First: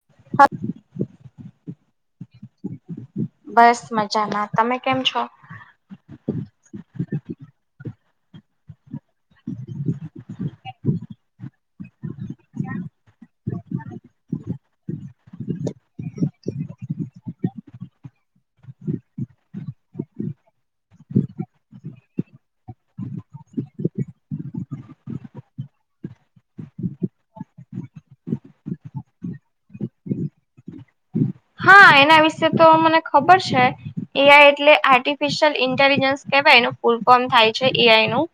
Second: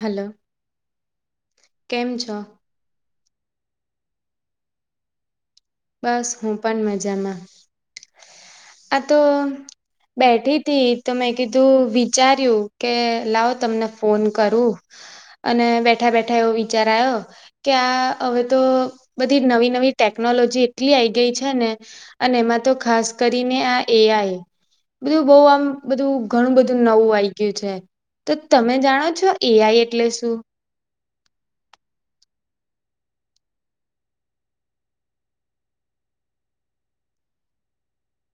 Hello હ કેમ છ બસ મજા ના તમે કેમ છો. બસ હું પણ મજામાં આ તો બેઠી હતીથી તો મેં કીધું વિચાર્યું કે લાવ તમને ફોન કરું અને બેઠા બેઠા એવો વિચાર આવ્યો કે્યા હવે તો બધી નવી નવી ટેકનોલોજી એટલી આઈ ગઈ છે ને અને એમાં તો ખાસ કરીને આ એઆઈ બધું બઉ આમ બધું ઘણું બધું નવું આઈ ગયુ છે તો તમે જાણો છો એઆઈ એટલે શું? હા એના વિશે તો મને ખબર છે એઆઈ એટલે આર્ટિફિશિયલ ઇન્ટેલિજન્સ કેવાય એનું ફૂલ ફોર્મ થાય છે એઆઈ નું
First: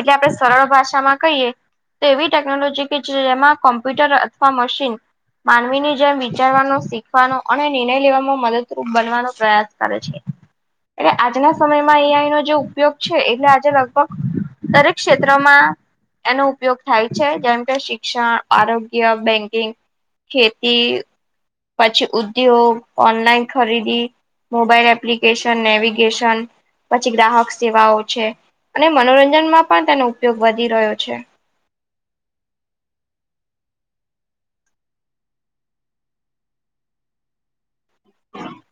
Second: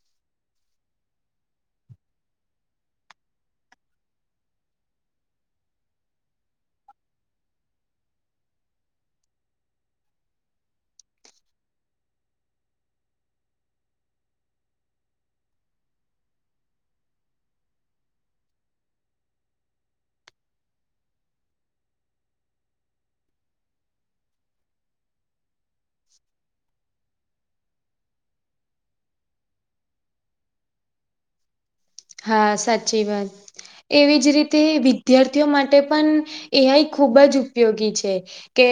એટલે આપડે સરળ ભાષામાં કહીએ તો એવી ટેકનોલોજી કે જેમાં કોમ્પ્યુટર અથવા મશીન માનવી ની જેમ વિચારવાનું શીખવાનો અને નિર્ણય લેવામાં મદદરૂપ બનવાનો પ્રયાસ કરે છે. એટલે આજના સમયમાં એઆઈ નો જે ઉપયોગ છે એટલે આજે લગભગ દરેક ક્ષેત્રમાં એનો ઉપયોગ થાય છે જેમ કે શિક્ષણ આરોગ્ય બેંકિંગ ખેતી પછી ઉદ્યોગ ઓનલાઈન ખરીદી મોબાઈલ એપ્લિ કેશન નેવિગેશન પછી ગ્રાહક સેવાઓ છે અને મનોરંજનમાં પણ તેનો ઉપયોગ વધી રહ્યો છે. હા સાચી વાત એવી જ રીતે વિદ્યાર્થીઓ માટે પણ એ આઈ ખુબ જ ઉપયોગી છે. કે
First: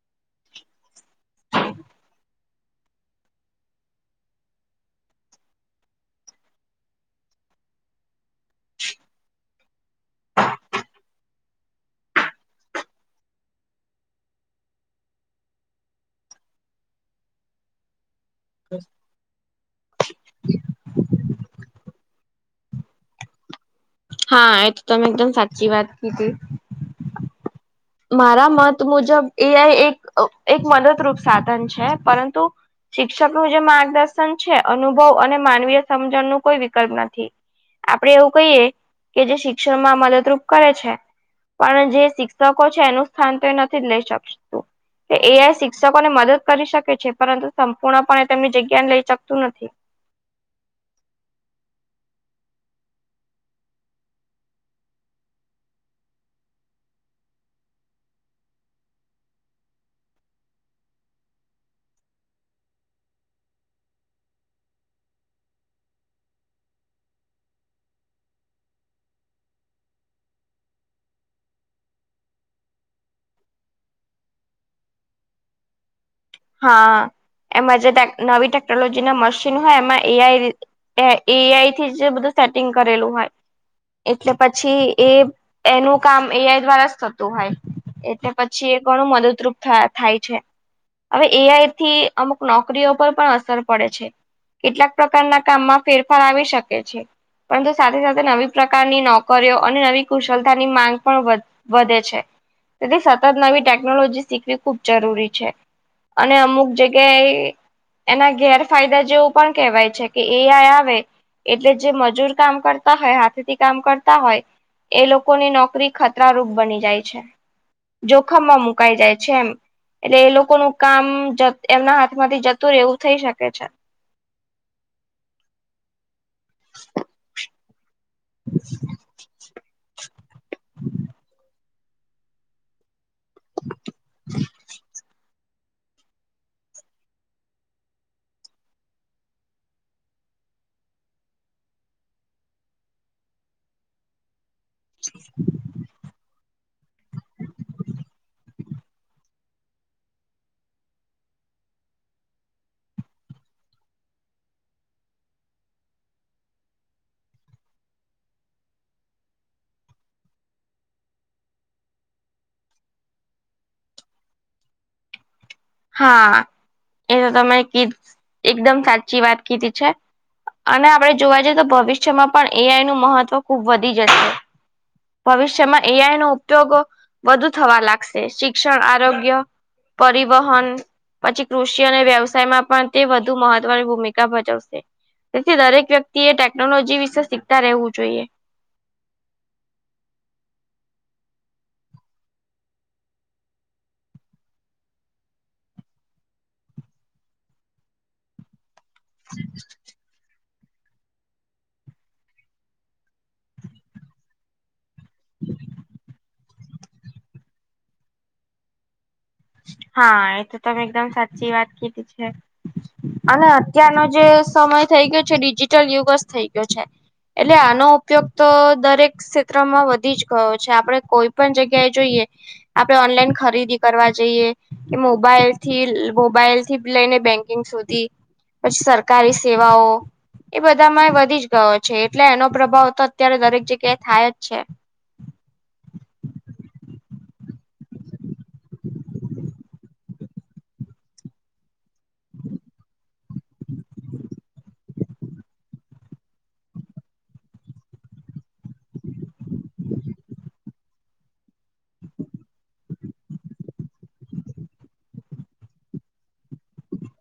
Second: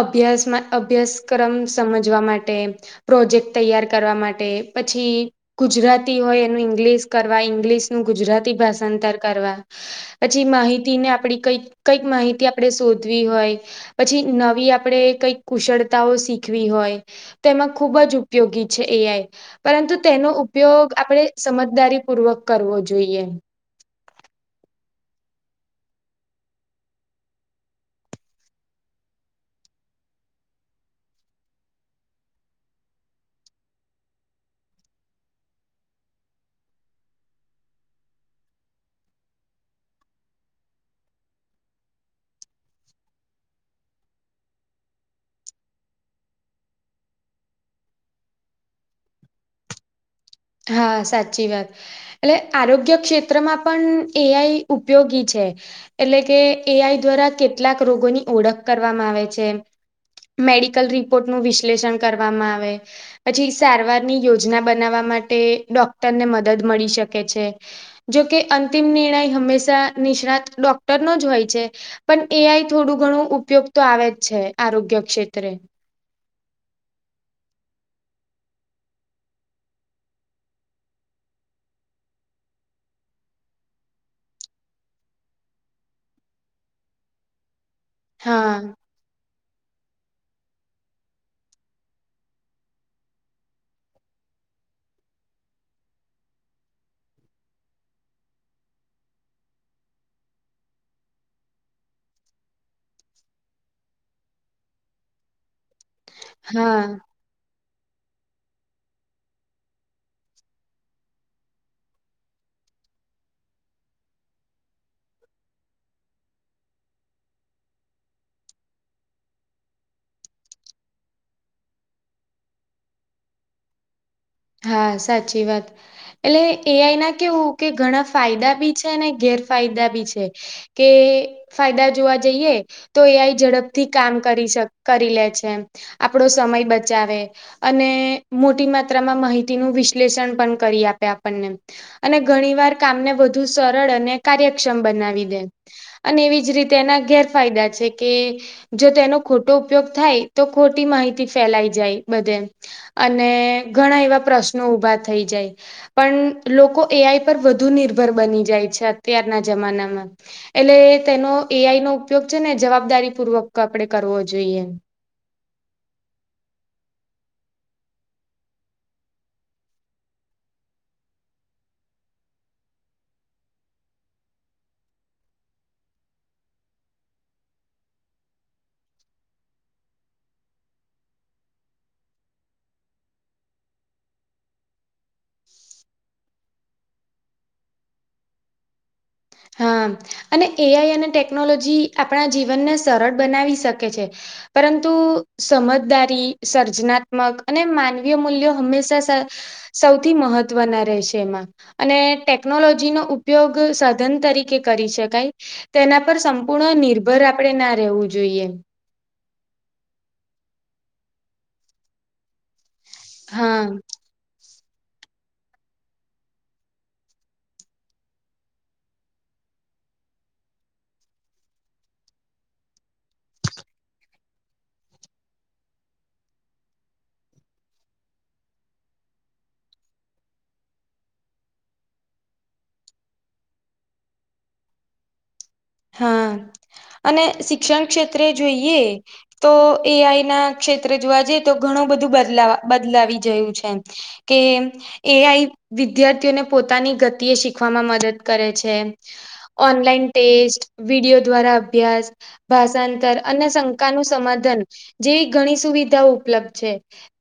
અભ્યાસમાં અભ્યાસક્રમ સમજવા માટે પ્રોજેક્ટ તૈયાર કરવા માટે પછી ગુજરાતી હોય એનું ઇંગલિશ કરવા ઇંગ્લિશનું ગુજરાતી ભાષાંતર કરવા પછી માહિતી ને આપડી કઈ કઈક માહિતી આપણેે શોધવી હોય પછી નવી આપણે કઈ કુશળતાઓ શીખવી હોય તો એમાં ખૂબ જ ઉપયોગી છે એ આઈ પરંતુ તેનો ઉપયોગ આપણે સમજદારી પૂર્વક કરવો જોઈએ. હા એ તો તમે એકદમ સાચી વાત કીધી મારા મત મુજબ એ આઈ એક એક મદદરૂપ સાધન છે પરંતુ શિક્ષક નું જે માર્ગદર્શન છે અનુભવ અને માનવીય સમજણ નું કોઈ વિકલ્પ નથી. આપણેે એવું કહીએ કે જે શિક્ષણમાં મદદરૂપ કરે છે પણ જે શી શકો છે એનું સ્થાન તો એ નથી જ લઈ શકતું. એઆઈ શિક્ષકોને મદદ કરી શકે છે પરંતુ સંપૂર્ણ પણે તેમની જગ્યાને લઈ શકતું નથી. હા સાચી વાત. એટલે આરોગ્ય ક્ષેત્રમાં પણ એઆઈ ઉપયોગી છે. એટલે કે એ આઈ દ્વારા કેટલાક રોગોની ઓળખ કરવામાં આવે છે. મેડિકલ રિપોર્ટનું વિશ્લેષણ કરવામાં આવે. પછી સારવારની યોજના બનાવવા માટે ડોક્ટરને મદદ મળી શકે છે. જોકે અંતિમ નિર્ણય હંમેશા નિષ્ણાત ડોક્ટર નો જ હોય છે. પણ એ આઈ થોડું ઘણું ઉપયોગ તો આવે જ છે આરોગ્ય ક્ષેત્રે. હા એમાં જે નવી ટેકનોલોજી ના મશીન હોય એમાં એઆઈ એ એઆઈ થી જે બધું સેટિંગ કરેલું હોય. એટલે પછી એ એનું કામ એઆઈ દ્વારા જ થતું હોય. એટલે હા પછી એ ઘણું મદદરૂપ થા થાય છે. હવે એઆઈથી અમુક નોકરીઓ પર પણ અસર પડે છે. કેટલાક પ્રકારના કામમાં ફેરફાર આવી શકે છે. પરંતુ સાથે સાથે નવી પ્રકારની નોકરીઓ અને નવી કુશળતાની માંગ પણ વધ વધે છે તેથી સતત નવી ટેકનોલોજી શીખવી ખૂબ જરૂરી છે. અને અમુક હા. જગ્યાએ એના ગેરફાયદા જેવું પણ કેહેવાય છે કે એ આઈ આવે એટલે જે મજૂર કામ કરતા હોય હાથેથી કામ કરતા હોય એ લોકોની નોકરી ખતરારૂપ બની જાય છે. જોખમમાં મુકાઈ જાય છે એમ એટલે એ લો કોનું કામ જ એમના હાથમાંથી જતું રે એવું થઈ શકે છે. હા, સાચી વાત એટલે એઆઈ ના કેવું કે ઘણા ફાયદા બી છે ને ગેરફાયદા બી છે, કે ફાયદા જોવા જઈએ. તો એઆઈ ઝડપથી કામ કરી સ કરી લે છેમ. આપડો સમય બચાવે અને મોટી માત રામા માહિતીનું વિશ્લેષણ પણ કરી આપે આપણને. અને ઘણી વાર કામને વધુ સરળ અને કાર્યક્ષમ બનાવી દે અને એવી જ રી તેના ગેરફાયદા છે કે જો તેનો ખોટો ઉપયોગ થાય, તો ખોટી માહિતી ફેલાઈ જાય બધે. અને ઘણા એવા પ્રશ્નો ઊભા થઈ જાય. પણ લોકો એઆઈ પર વધુ નિર્ભર બની જાય છે, અત્યારના જમાનામાં. એટલે તેનો એઆઈ નો ઉપયોગ છે ને જવાબદારી પૂર્વક આપણેે કરવો જોઈએ. હા, એ ત તમે કી એકદમ સાચી વાત કીધી છે. અને આપડણે જોવા જઈએ, તો ભવિષ્યમાં પણ એઆઈ નું મહત્વ ખુબ વધી જશે. ભવિષ્યમાં એઆઈ નો ઉપયોગ વધુ થવા લાગસે. શિક્ષણ, આરોગ્ય, પરિ વહન પછી કૃષિ અને વ્યવસાયમાં પણ તે વધુ મહત્વની ભૂમિકા ભજવસે. તેથી દરેક વ્યક્તિ એ ટેકનોલોજી વિસે સીકતા રેવું જોઈએ. હા અને એઆઈ અને ટેકનોલોજી આપણા જીવનને સરળ બનાવી શકે છે. પરંતુ સમજદારી, સર્જનાત્મક અને માનવીય મૂલ્યો હંમે સસ સૌથી મહ ત્વના રહે સે. એમાં અને ટેકનોલોજી નો ઉપયોગ સાધન તરીકે કરી શ તઇ તેના પર સંપૂર્ણ નિર્ભર આપડે ના રેવું જોઈએ. હા, એ તો તમે એકદમ સાચી વાત કીધી છે. અને હા અત્યારનો જે સમય થઇ ગયો છે, ડિજિટલ યુગ સ થઇ ગયો છે. એટલે આનો ઉપયોગ તો દરેક સેત્રમાં વધી જ ગયો છે. આપડે કોઈ પણ જગ્યાએ જોઈએ, આપડે ઓનલાઈન ખરીદી કરવા જઈએ કે મોબાઈલથી લ મોબાઈલથી લઈને બેંકિંગ સુધી પછી સરકારી સેવાઓ એ બધામાંયે વધી જ ગયો છે એટલે એનો પ્રભાવ તો અત્યારે દરેક જગ્યાએ થાય જ છે. હા અને શિક્ષણ ક્ષેત્રે જોઈએ તો એઆઈ ના ક્ષેત્રે જોવા જઈએ, તો ઘણું બધું બદલાવ બદલાવી જયું છે. કે એમ એઆઈ વિદ્યાર્થીઓને પોતાની ગતિએ શીખવામાં મદદ કરે છે. ઓનલાઈન ટેસ્ટ, વિડીયો દ્વારા અભ્યાસ.... ભાષાંતર અને સંકાનું સમાધાન જેવી ઘણી સુવિધાઓ ઉપલબ્ધ છે.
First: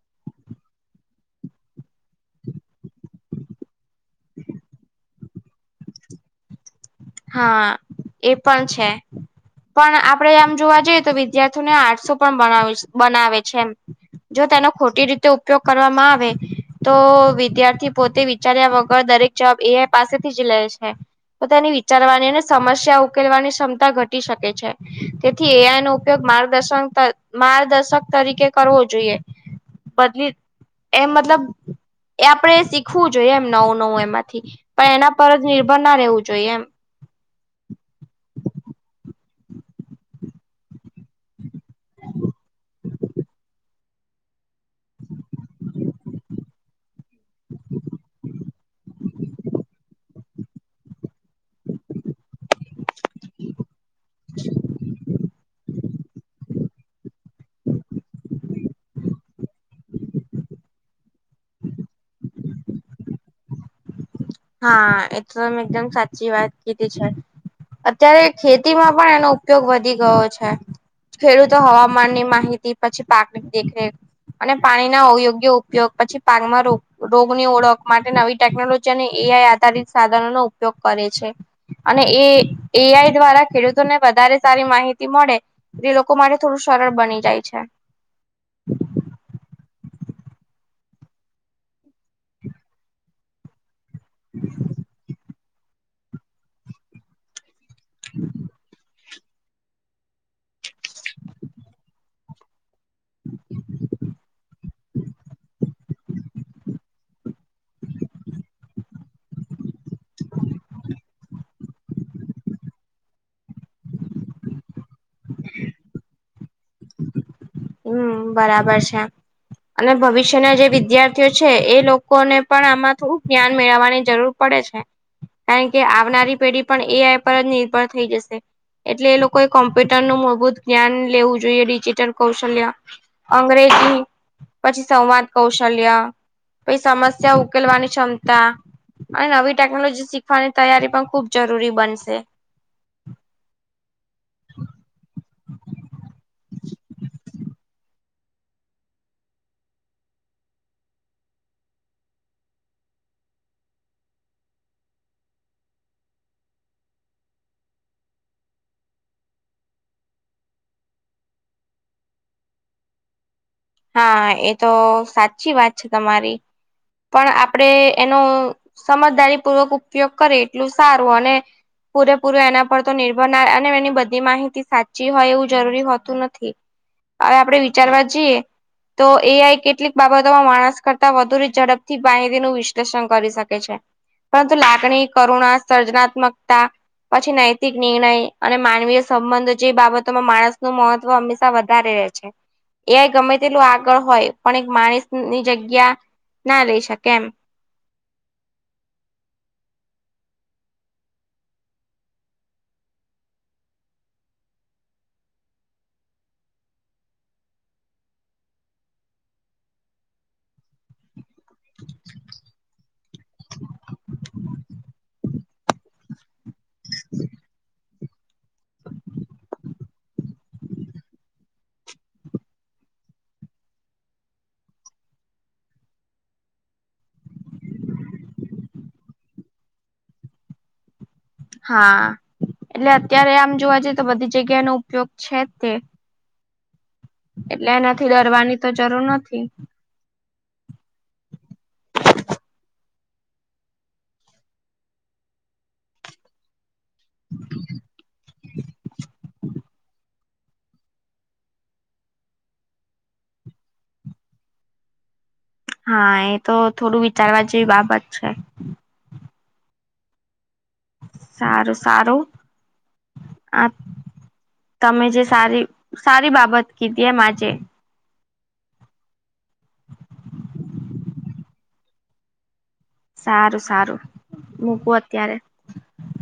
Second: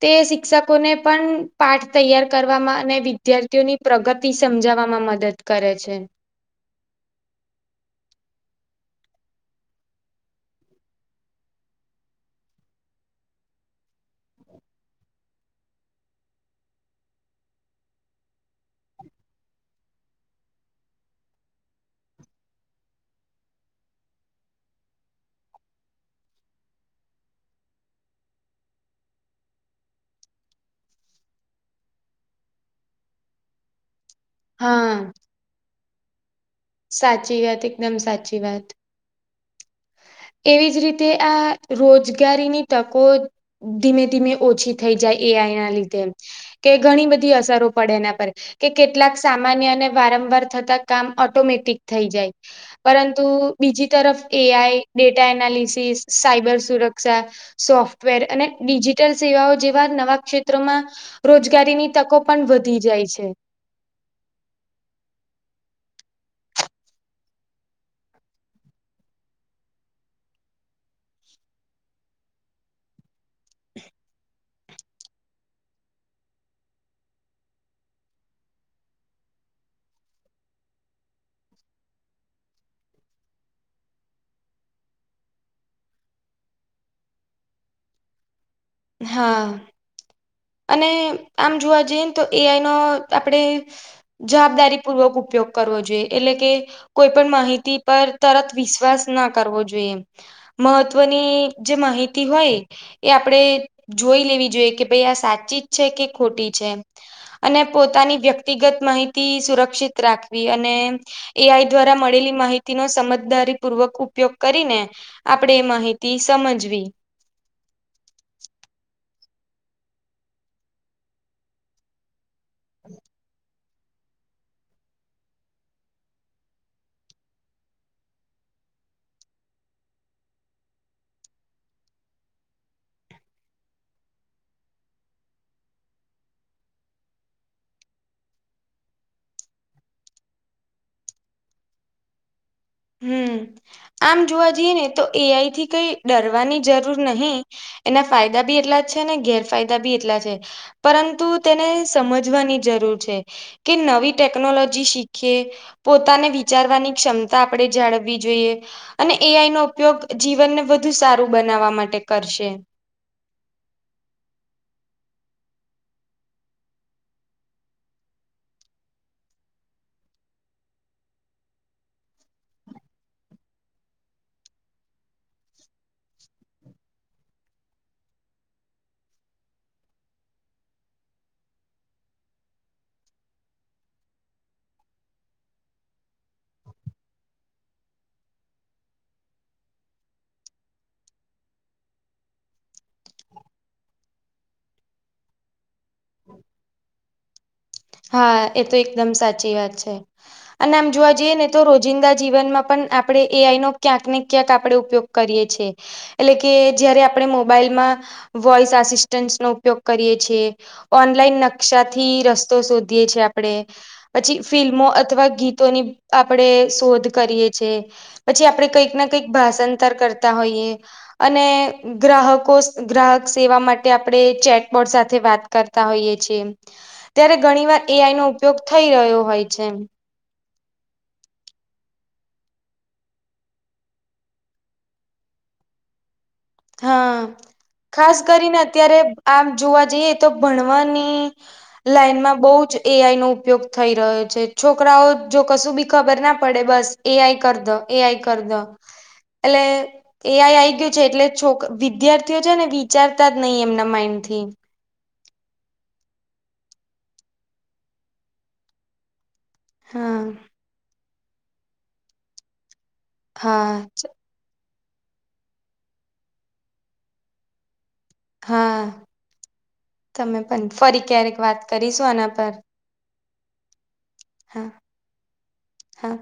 તે શિક્ષકોને પણ પાઠ તૈયાર કરવામાં અને વિદ્યાર્થીઓની પ્રગતિ સમજાવામાં મદદ કરે છે. હા, એ પણ છે. પણ આપડે આમ જોવા જઈએ તો, વિદ્યાર્થીઓને આળસુ પણ બણાવે બનાવે છે એમ. જો તેનો ખોટી રીતે ઉપયોગ કરવામાં આવે. તો વિદ્યાર્થી પોતે વિચાર્યા વગર દરેક જવાબ એઆઇ પાસેથી જ લેય છે. પોતાની વિચારવાની ને સમશ્યા ઉકેલવાની સમતા ઘટી શકે છે. તેથી એઆઇ નો ઉપયોગ માર્ગદર્શન ત માર્ગદર્શક તરીકે કરવો જોઈએ. બદલીત એ મતલબ એ આપણે શીખવું જોઈએ, એમ નવું નવું એમાં. પણ હા એના પર જ નિર્ભર ના રેવું જોઈએ એમ. સાચી વાત, એકદમ સાચી વાત. એવી જ રીતે આ રોજગારીની તકો ધીમે ધીમે ઓછી થઈ જાય એઆઈના લીધે, કે ઘણી બધી અસરો પડે એના પર. કે કેટલાક સામાન્ય અને વારંવાર થતા કામ ઓટોમેટિક થઈ જાય. પરંતુ બીજી તરફ એઆઈ ડેટા એનાલિસિસ સાયબર સુરક્ષા. સોફ્ટવેર અને ડિજિટલ સેવાઓ જેવા નવા ક્ષેત્રોમાં. રોજગારીની તકો પન વધી જાય છે. હા એ તો તમે એકદમ સાચી વાત કીધી છે. અત્યારે ખેતીમાં પણ એનો ઉપયોગ વધી ગયો છે. ખેડૂતો હવામાનની માહિતી પછી પાકની દેખરેખ. અને પાણીના અવયોગ્ય ઉપયોગ પછી પાકમાં રોગ રોગની ઓળખ માટે નવી ટેકનોલોજીની. એઆઈ આધારિત સાધનો નો ઉપયોગ કરે છે. અને એ એઆઈ દ્વારા ખેડૂતોને વધારે સારી માહિતી મળે. જે લોકો માટે થોડું સરળ બની જાય છે. હા. અને આમ જોવા જઈએ ને તો એઆઈ નો આપડે. જવાબદારી પૂર્વક ઉપયોગ કરવો જોઈએ એટલે કે કોઈ પણ માહિતી. પર તરત વિશ્વાસ ના કરવો જોઈએ મહત્વની જે માહિતી હોય. એ આપડે જોઈ લેવી જોઈએ કે. ભઈ આ સાચી જ છે કે ખોટી છે એમ અને પોતાની વ્યક્તિગત મા. માહિતી સુરક્ષિત રાખવી અને. એઆઈ દ્વારા મળેલી માહિતીનો સમજદારી પૂર્વક ઉપ. ઉપયોગ કરીને આપડે માહિતી સમજવી. હું બરાબર છે અને ભવિષ્યના જે વિદ્યાર્થીઓ છે એ લોકોને. પણ આમાં થોડુંક જ્ઞાન મેળવવાની જરૂર પડે છે. કારણ કે આવનારી પેઢી પણ એઆઈ પર જ નિર્ભર થઈ જશે. એટલે એ લોકોએ કોમ્પ્યુટર નું મૂળભૂત જ્ઞાન લેવું જોઈએ ડિજિટલ. કૌશલ્ય અંગ્રેજી. પછી સંવાદ કૌશલ્ય પછી સમસ્યા ઉકેલવાની ક્ષમતા. અને નવી ટેકનોલોજી શીખવાની તૈયારી પણ ખુબ જરૂરી બનશે. હમ. આમ જોવા જઈએ ને તો એઆઈ થી કઈ ડરવાની જરૂર નહી એના. ફાયદા બી એટલા જ છે ને ગેરફાયદા બી એટલા છે. પરંતુ તેને સમજવાની જરૂર છે. કે નવી ટેકનોલોજી શીખીએ પોતાને વિચારવાની ક્ષમ. આપણે જાળવવી જોઈએ. અને એ આઈ નો ઉપયોગ જીવનને વધુ સારું બનાવવા માટે કરશે. હા એ તો સાચી વાત છે તમારી. પણ આપડે એનો સમજદારી પૂર્વક ઉપયોગ કરીએ એટલું સારું અને. પૂરેપૂરો એના પર તો નિર્ભર ના અને એની બધી માહિતી સાચી હોય એવું જરૂરી હોતું નથી. હવે આપડે વિચારવા જઈએ. તો એઆઈ કેટલીક બાબતોમાં માણસ કરતા વધુ ઝડપથી પાહીરી નું વિશ્લેષણ કરી શકે છે. પરંતુ લાગણી કરુણા સર્જનાત્મકતા. પછી નૈતિક નિર્ણય અને માનવીય સંબંધો જે બાબતોમાં માણસ નું મહત્વ હમેશ. વધારે રહે છે એ આઈ ગમે. આગળ હોય પણ એક માણસ ની જગ્યા ના લઈ શકે એમ. હા એ તો એકદમ સાચી વાત છે. અને આમ જોવા જઈએ ને તો રોજિંદા જીવનમાં પણ આપણે એ આઈ નો ક્યાંકને ક્યાંક આપડે ઉપયોગ. કરીએ છીએ. એટલે કે જયારે આપણે મોબાઈલમાં વોઇસ આસિસ્ટન્ટનો ઉપયોગ કરીએ છીયે. ઓનલાઈન નકશાથી રસ્. તો શોધીએ છીએ આપણે. પછી ફિલ્મો અથવા ગીતોની આપણેે શોધ કરીએ છે. પછી આપડે કંઈક ના કંઈક ભાષાંતર કરતા હોઈએ અને ગ્રાહકો ગ્રાહક સેવા માટે આપણે ચેટબોર્ડ સાથે વાત કરતા હોઈએ છીએ. ત્યારે ઘણી વાર એ આઈ નો ઉપયોગ થઈ રહ્યો હોય છે. હા એટલે અત્યારે આમ જોવા જઈએ તો બધી જગ્યા નો ઉપયોગ છે જ તે. હા એટલે એનાથી ખાસ કરીને ડરવાની તો અત્યારે જરૂર આમ નથી. જોવા જઈએ તો ભણવાની લાઈનમાં બહુ જ એ આઈ નો ઉપયોગ થઈ રહ્યો છે છોકરાઓ જો કશું બી ખબર ના પડે બસ એ આઈ કર દો એઆઈ કર દો એટલે એઆઈ આઈ ગયું છે એટલે છોક વિદ્યાર્થીઓ છે ને વિચારતા જ નહી એમના માઈન્ડ થી. હા એ તો થોડું વિચારવા જેવી બાબત છે. હા સારું સારું આપ હા તમે જે સારી સારી બાબત કીધી એમાંજે. હા તમે પણ ફરી ક્યારેક વાત કરીશું આના પર. સારું સારું હા મૂકો અત્યારે. હા.